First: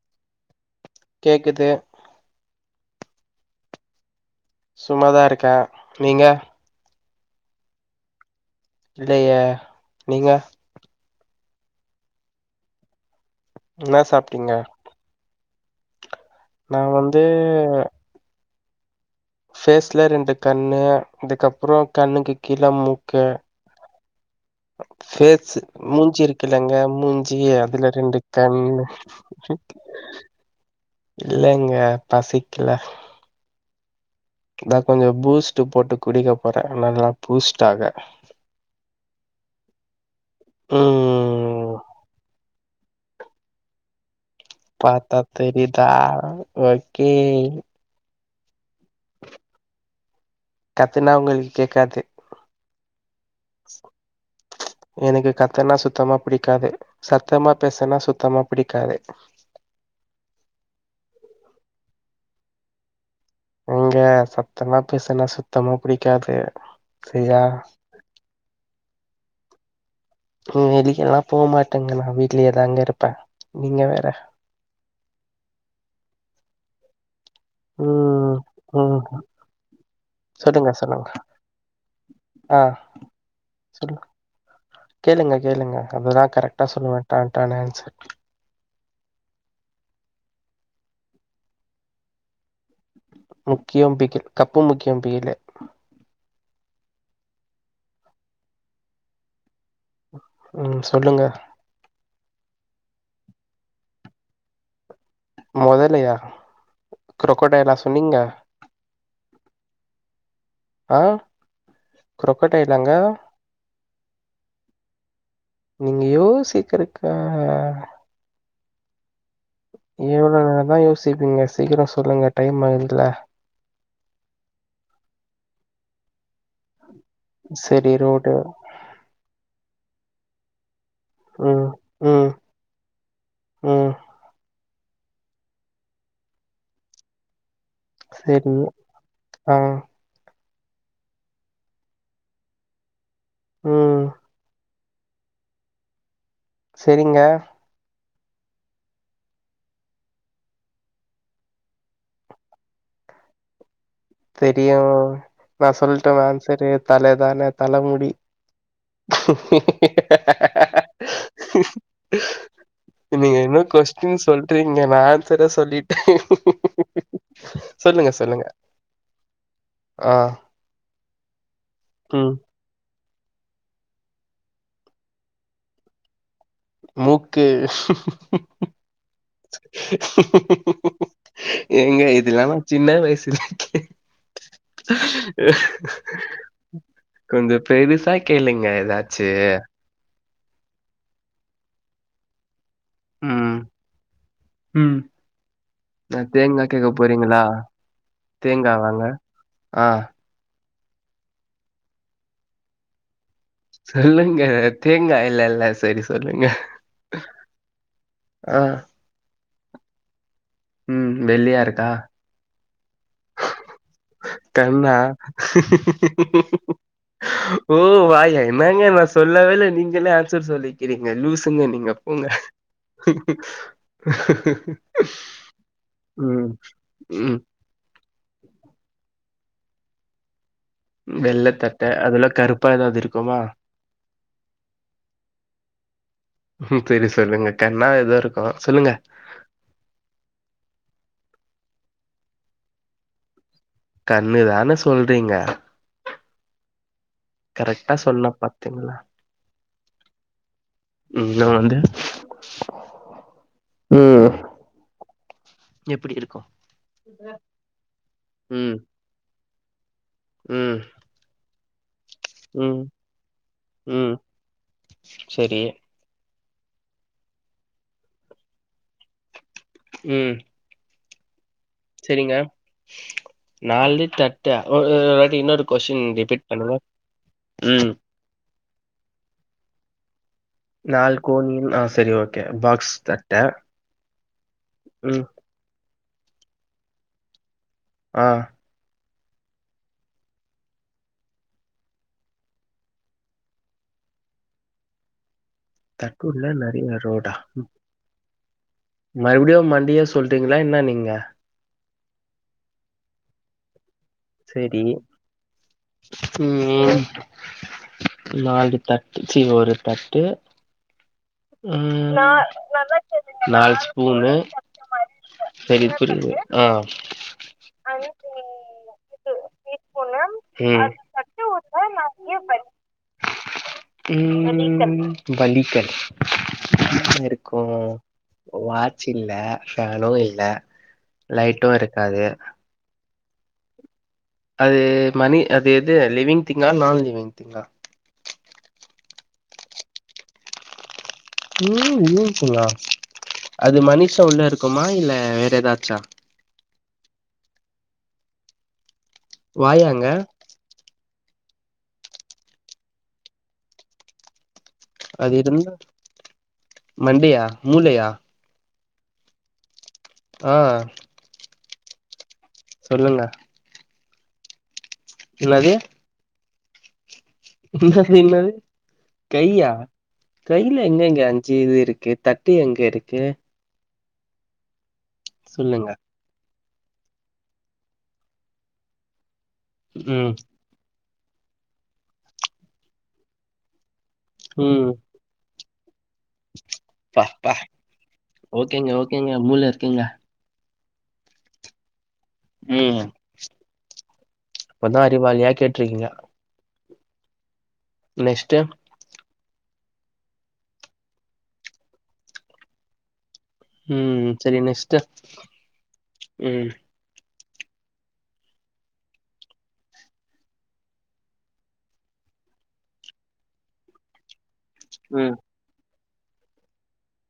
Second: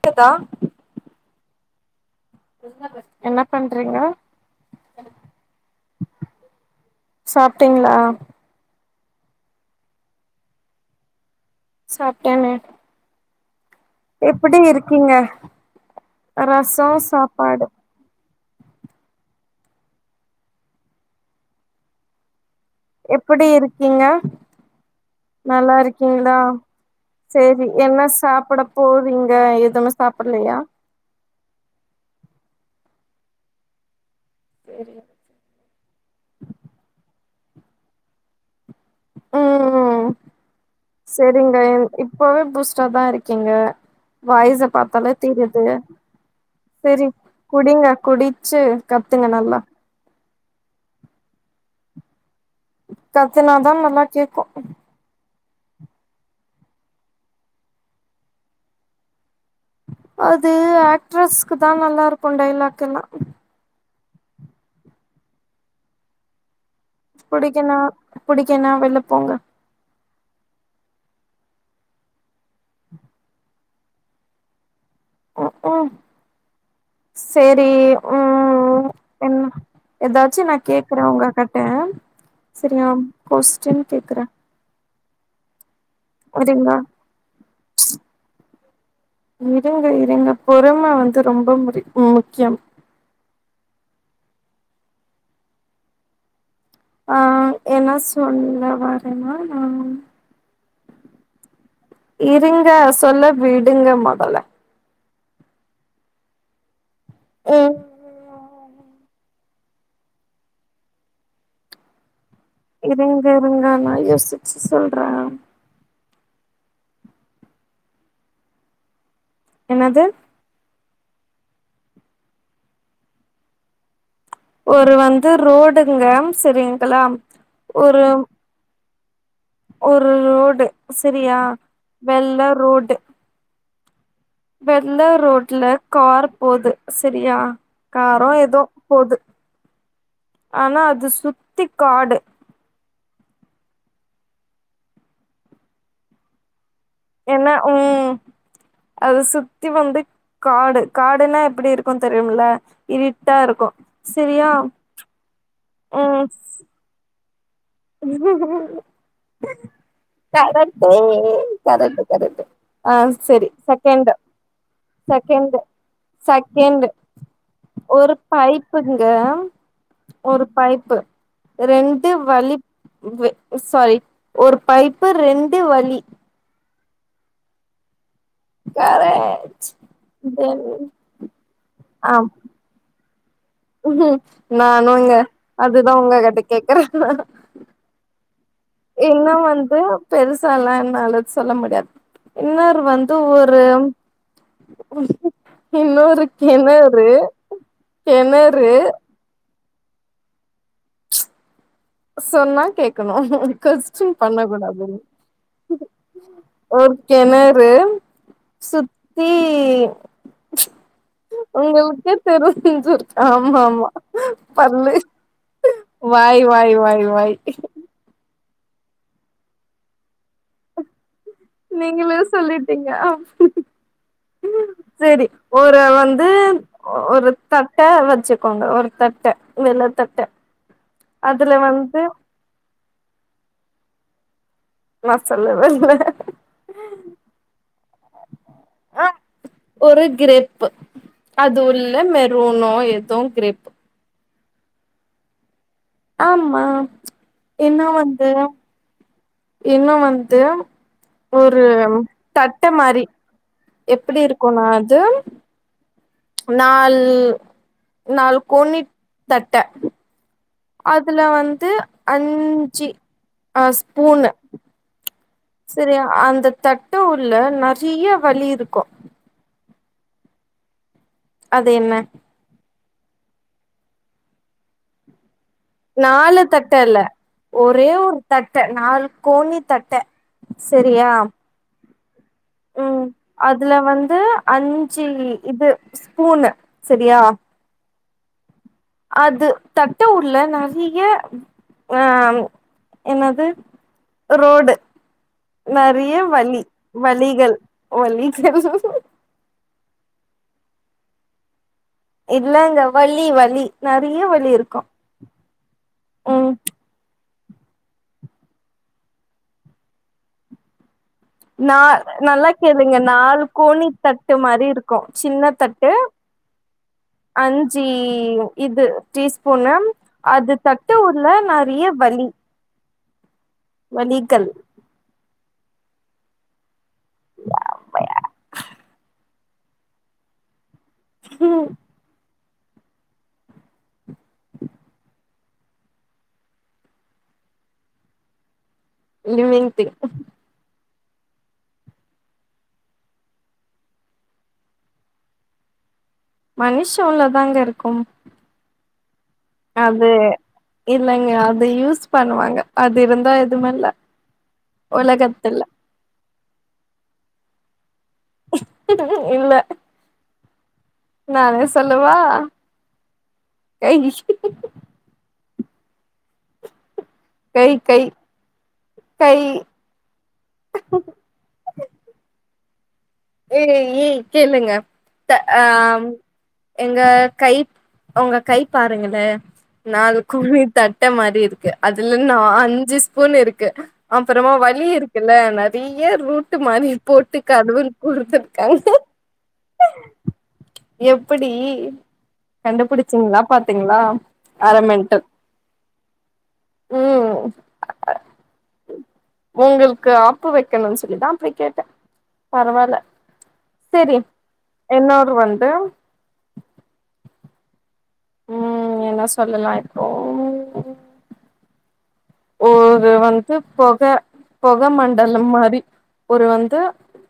க்குதா கேக்குது என்ன பண்றீங்க சும்மாதா இருக்க நீங்க சாப்ட்டீங்ளா இல்லையே நீங்க சாப்ட்டனே என்ன சாப்ட்டீங்க எப்படி இருக்கீங்க நா ரசோ வந்து சாப்பாடு பேஸ்ல ரெண்டு கண்ணு அதுக்கப்புறோ கண்ணுக்கு கீழ மூ எப்படி இருக்கீங்க ஃபேஸ் நல்லா மூஞ்சி இருக்கீங்களா இருக்குல்லங்க மூஞ்சி செரி அதுல என்ன ரெண்டு சாப்பிட கண்ணு போறீங்க எதுமே சாப் பல்லையா இல்லங்க பசிக்கில இதா சேரி கொஞ்சு பூஸ்ட்டு போட்டு குடிக்க போறே நல்லா பூஸ்ட்டாக ம் ம் ம் செரிங்க இப்பவே பூஸ்டாதா இருக்கீங்க வாய்ச பாத்தாலே பாத்தா தெரிது தெரியுதா செரி ஓகே குடிங்க குடிச்சு கத்துங்க நல்லா கத்துனா உங்ளுக் கேக்காது கத்துனாதா நல்லா கேக்கு எனக்கு கத்தனா சுத்தமா புடிக்காது சத்தமா பேசனா சுத்தமா புடிக்காது அது ஆக்ட்ரஸ்குதா நல்லாருக்கு டைலாக் எல்லா எங்க சத்தமா பேசனா சுத்தமா புடிக்காது புடிக்கல்னா புடிக்கல்னா வெள்ள போங்க ம் வெளியெல்லா போ மாட்டேங்க நா வீட்லயே தாங்க இருப்பே நீங்க வேற ம் ம் சேரி ம் என்ன எதாச்சு நா சொல்லுங்க கேக்குறே சொல்லுங்க உங்க கட்ட ஆ செரியா கோஸ்டின் சொல்லு கேக்குறே கேளுங்க கேளுங்க அதுதா கரெக்டா இருங்க சொல்லுவே டான் டான்னு ஆன்சர் இருங்க இருங்க பொறும வந்து ரொம்ப முடி முக்கியம் முக்கியோ பிகில் கப்பு முக்கியோ பிகுலு ஆ என்ன சொல்ல வரனா நா ம் சொல்லுங்க இருங்க சொல்ல விடுங்க மொதல்ல முதலயா க்ரொக்கொடைலா ம் சொன்னிங்க ஆ க்ரொக்கடைலா இருங்க இருங்க நா யோசிச்சு சொல்றே நீங்க யோசிக்குறக்கா என்னது எவ்ளோ நேரோதா யோசிப்பீங்க சீக்கிரோ சொல்லுங்க டைம் ஆகுதுல ஒரு வந்து ரோடுங்க செரிங்களா சரி ஒரு ரோடு ஒரு ரோடு செரியா ம் ம் வெள்ள ரோடு ம் வெள்ள ரோட்ல கார் போது செரியா காரோ சரி எதோ போது ஆ ஆனா அது சுத்தி காடு ம் சரிங்க எனா ம் அது சுத்தி வந்து காடு காடுனா எப்டி இருக்கு தெரியுமுல இருட்டா இருக்கு செரியா தெரியு நா சொல்டுமா ஆன்சரு தலதான உஹ கரெக்டு கரெக்டு கரெக்டு ஆ நீங்க செரி இன்னு செகண்டு கொஸ்டின் சொல்றீங்க நா ஆன்சரே செகண்டு சொல்லிட்ட செகண்டு சொல்லுங்க சொல்லுங்க ங்க ஆ ஒரு பைப்பு ரெண்டு ம் வழி வெ சாரி ஒரு பைப்பு ரெண்டு வழி மூக்கு கரெக்ட் தென் ஏங்க ஆ இதுலா நா சின்ன வய்சுலயே நானுங்க அதுதா உங்க கிட்ட கேக்குறனா பேருசா கேளுங்க ஏதாச்சு இன்னோ வந்து பெருசாலா என்னால சொல்ல முடியாது இன்னொரு வந் து ம் ஒரு ம் நா இன்னோரு தேங்கா கேக்க கெணறு போறீங்களா கெணறு அ சொன்னா கேக்கணு கொஸ்டின் சொல்லுங்க பண்ணக் கூடாது தேங்கா இல்ல இல்ல சரி ஒரு கெணறு அ தி ம் வெள்ளையா இருக்கா உங்களுக்கே தெருஞ்சுரு ஆமா ஆமா பல்லு கண்ணா வாய் வாய் வாய் வாய் ஓ வாயா என்னாங்க நா சொல்லவே இல்ல நீங்களே ஆன்சர் சொல்லி கிறிங்க லூசுங்க நீங்க நீங்களே போங்க சேரி ஒரு வந்து ம் ஒரு ம் த ட்ட வச்சுக்கோங்க ஒரு தட்ட வெள்ள தட்ட அதுல வெள்ளதட்ட வந்து அதுல கருப்பா ஏதாவது இருக்குமா நா சொல்லவேல்ல சரி சொல்லுங்க கண்ணா எதா இருக்கு சொல்லுங்க ஆ ஒரு கிரிப்பு அது உள்ள மெரூனோ எதோ கிரிப்பு கண்ணுதான சொல்றீங்க ஆமா என்ன கரக்டா சொன்னா வந்து பாத்தீங்ளா இன்னு வந்து ஒரு வந்து தட்டு மாரி எப்டி ம் இருக்குனா அது எப்டி இரு நால் நால் ம் கோனி தட்ட ம் அதுல வந்து ம் அஞ்சு அ ம் ஸ்பூனு சரி சரியா அந்த தட்டு உள்ள நெறையா வலி இருக்கு ம் அது என்ன ங்க நாலு தட்ட ஒருவாட்டி இன்னோரு நாலு தட்ட இல்ல ஒரே ம் ஒரு தட்ட நாலு கோனி தட்ட செரியா நாலு கோனி ஆ சரி ஓ ம் அதுல வந்து அஞ்சு ம் இது ஸ்பூனு சரியா ஆ அது தட்ட உள்ள நெறைய ஆ என்னாது ரோடு நெறைய தட்டுள்ள வழி நெறைய ரோடா வழிகள் வழிகள் மறுபடியு மண்டயா சொல்றீங்களா என்னா நீங்க இல்லங்க வழி வழி நெறைய வழி இருக்கு சேரி ம் நாலு தட்டு சீ ஒரு தட்டு நா ம் நல்லா கேளுங்க நாலு கோணி ஸ்பூனு தட்டு மாரி இருக்கு செரி புரிது ஆ அஞ்சி இது டீஸ்பூனு அது ம் தட்டு உள்ள நெறைய வழி வழிகள் ம் வழிகள் இருக்கு வாட்ச் இல்ல ஃபேனு இல்ல லைட்டு இருக்காது அது மணி அது இது லிவிங் திங்கா நான் லிவிங் திங்கா லிவிங் திங் ம் ம் குங்ளா அது மனுஷ உள்ள இருக்குமா இல்ல வேற ஏதாச்சா மனுஷ உள்ள தாங்க இருக்கு வாயாங்க அது இல்லங்க அது யூஸ் பண்ணுவாங்க அது இருந்தா எதுமேல்ல அது இருந்தா மண்டயா மூளையா இல்ல ஆ நானே சொல்லவா சொல்லல ஏ இல்லாது கை கை என்னாது என்னாது கை கையா கையில எங்க எங்க அஞ்சு இது இருக்கு தட்டு எங்க இருக்கு ஏ ஏய் கேளுங்க ட சொல்லுங்க ஆம் எங்க கை ஒங்க கை பாருங்களே நாள் ம் குவி த ட்ட மாரி இருக்கு அதுல நா அஞ்சு ஸ்பூன் இருக்கு அப்பறமா வலி ம் இருக் குல்ல நெறைய ரூட்டு மாரி பா போட்டு பா கடவு இருக்காங்க ஓகேங்க ஓகேங்க மூள இருக்குங்க எப்படி ம் கண்டுபிடிச்சீங்களா பாத்தீங்களா அர இப்பதா மெண்டல் அறிவாளியா கேட்டிருக்கீங்க ம் நெக்ஸ்ட்டு உங்களுக்கு ஆப்பு வைக்கணுனு சொல்லிதா அப்படி கேட்டே பரவால்ல செரி ம் சரி நெக்ஸ்ட்டு என்னோடு வந்து ம் என்னா சொல்லலா இப்போ ஒரு வந்து பொக பொக ம் மண்டலம் மாரி ஒரு வந்து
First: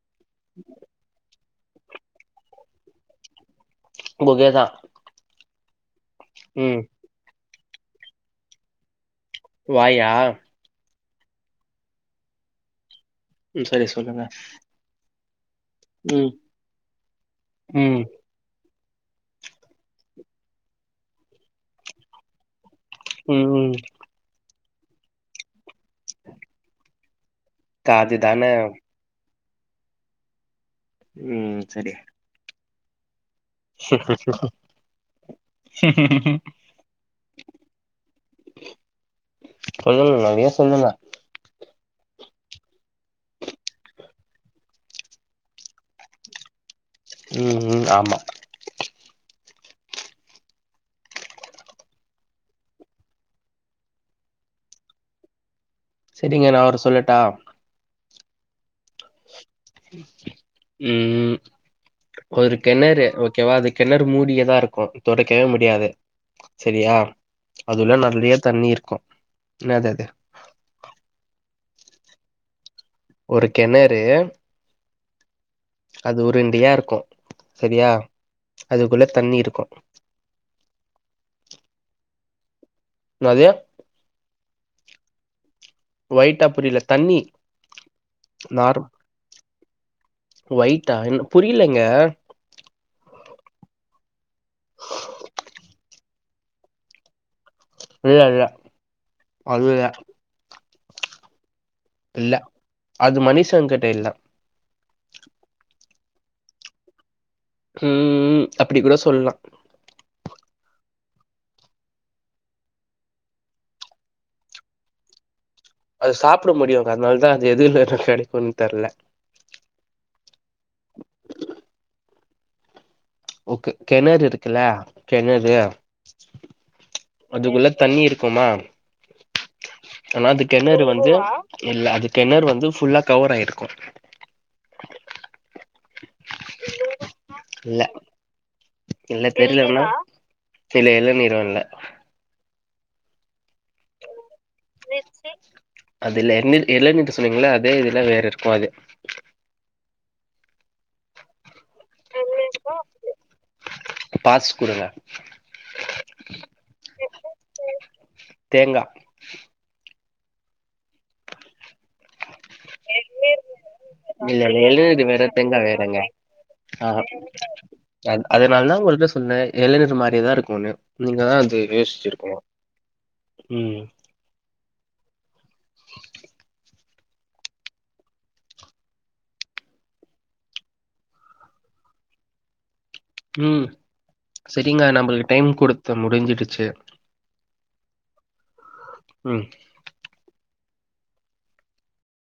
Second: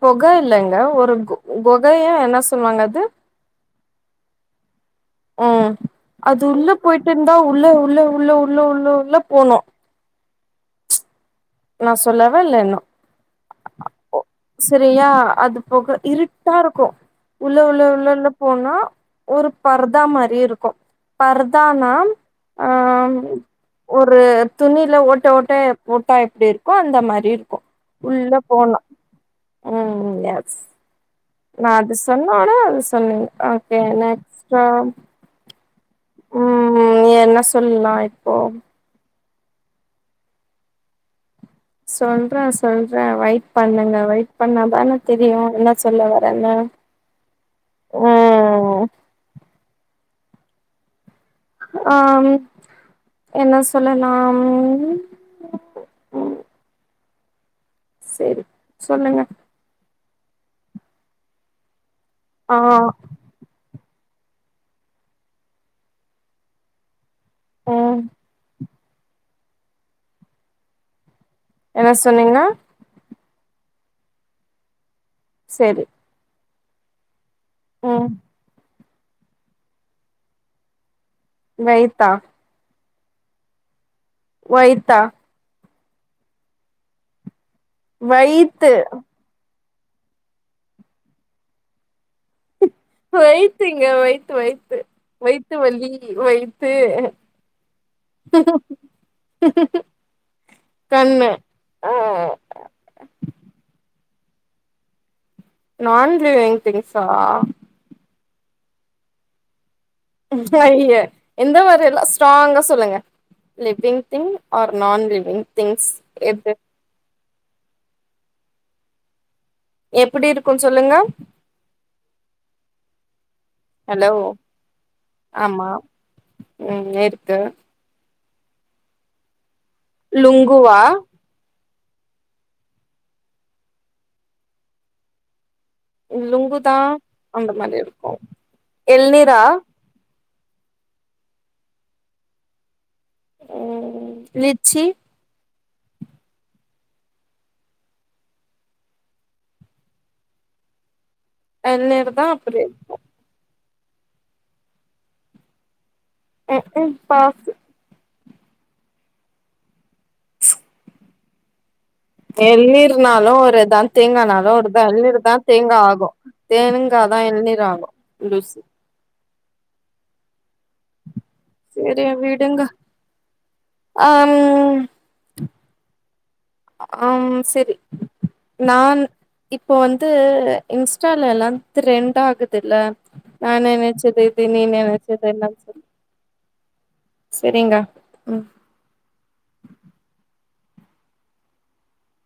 கொகை இல்லங்க ஒரு கொகைய என்னா சொல்லுவாங்க அது கொகைதா ம் அது உள்ள போயிட்ருந்தா உள்ள உள்ள உள்ள உள்ள உள்ள உள்ள போனு வாயா நா சொல்லவா இல்ல இன்னு ம் சரி சொல்லுங்க சரியா அது போக ம் இருட்டா இருக்கு உள்ள உள்ள ம் உள்ள உள்ள போனா ஒரு பர்தா மாரி இருக்கு பர்தான்னா ஆம் ம் ம் ஒரு துணியில ஓட்ட ஓட்டயாப் போட்டா எப்டி இருக்கோ அந்த மாரி இருக்கு உள்ள அதுதான போலா ம் ம் எஸ் ம் ந சரி அது சொன்ன ஒனே அது சொன்னீங்க ஓகே நெஸ்ட்டோ என்ன சொல்லலா இப்போ சொல்லல நெறையா சொல்லுங்க சொல்றே சொல்றே வெயிட் பண்ணுங்க வெயிட் பண்ணாதானே தெரியு என்னா சொல்ல வரேனு ம் ம் ஆமா ஆம் என்ன சொல்லலாம் சரிங்க நா அவர் சொல்லட்டா சரி சொல்லுங்க ம் ஒரு ஆ கெண்ணறு ஓகேவா அது கெணறு மூடியதா இருக்கு தொறக்கவே முடியாது சரியா அது ம் உள்ள நெறய தண்ணி இருக்கு என்னாதது என்ன சொல்லுங்க ஒரு கெணறு செரி அது உருண்டயா இருக்கு சரியா ம் அதுக்குள்ள தண்ணி இருக்கு வெயத்தா என்னாது ஒய்த்தா ஒயிட்டா புரியல தண்ணி வயித்து நார் ஒயிட்டா எனக் புரிலங்க வயித்துங்க வயித்து வயித்து வயித்து வலி வயித்து இல்ல இல்ல அது இல்ல கண்ணு அ இல்ல அது மனுஷன் கிட்ட இல்ல நான் லீவிங் திங்ஸா ம் ம் அப்படி கூட சொல்லா ஐய எந்த விரல்லா ஸ்ட்ராங்கா சொல்லுங்க லிவிங் திங்க் ஆர் நான் லிவிங் திங்ஸ் அது சாப்ட எது முடியு அதுனாலதா அது எதுவுலருந்து கிடைக்குன் தெர்ல எப்டி இருக்குன் சொல்லுங்க ஓகே ஹலோ கெணறு இருக்குல்ல கெணறு ஆமா ம் இருக்கு அதுக்குள்ள தண்ணி இருக்குமா ஆனா அது லுங்குவா கெணறு வந்து இல்ல அது கெணர் வந்து ஃபுல்லா கவர் ஆய்ருக்கு லுங்குதா அந்த மாரி இல்ல இருக்கு இல்ல எள்நீரா தெரியலன்னா இல்ல இளநீறு இல்ல லிச்சி அது இல்ல எள்நீர் இளநீர் சொன்னீங்கள அதே இதுல வேற இருக்கு அது இளநீர் தா அப்டி இருக்கு பாஸ் குடுங்க அப்ற பாஸ்ஸு தேங்கா எள்நீர்னாலு ஒருதா இல்ல தேங்கானாலு இல்ல ஒருதா இளநீர் வேற எள்நீர்தா தேங்கா வேறங்க. ஆகு ஆ தேங்கா தா எள்நீர் ஆகு அ லூசு அதனாலதா உங்கள்ட்ட சொன்ன இளநீர் மாரிதா இருக்குன்னு நீங்கதா அது சரி யோசிச்சிருக்கணும். விடுங்க ம். அம் அம் சரி நான் இப்போ வந்து இன்ஸ்டால எல்லாம் ட்ரெண்ட் ஆகுதுல்ல நா ம். நெனச்சது எதுமே சரிங்க. நம்மளுக்கு நெனச்சது டைம் எல்லாம் சரி குடுத்து முடிஞ்சிடுச்சு சரிங்க ம் ம்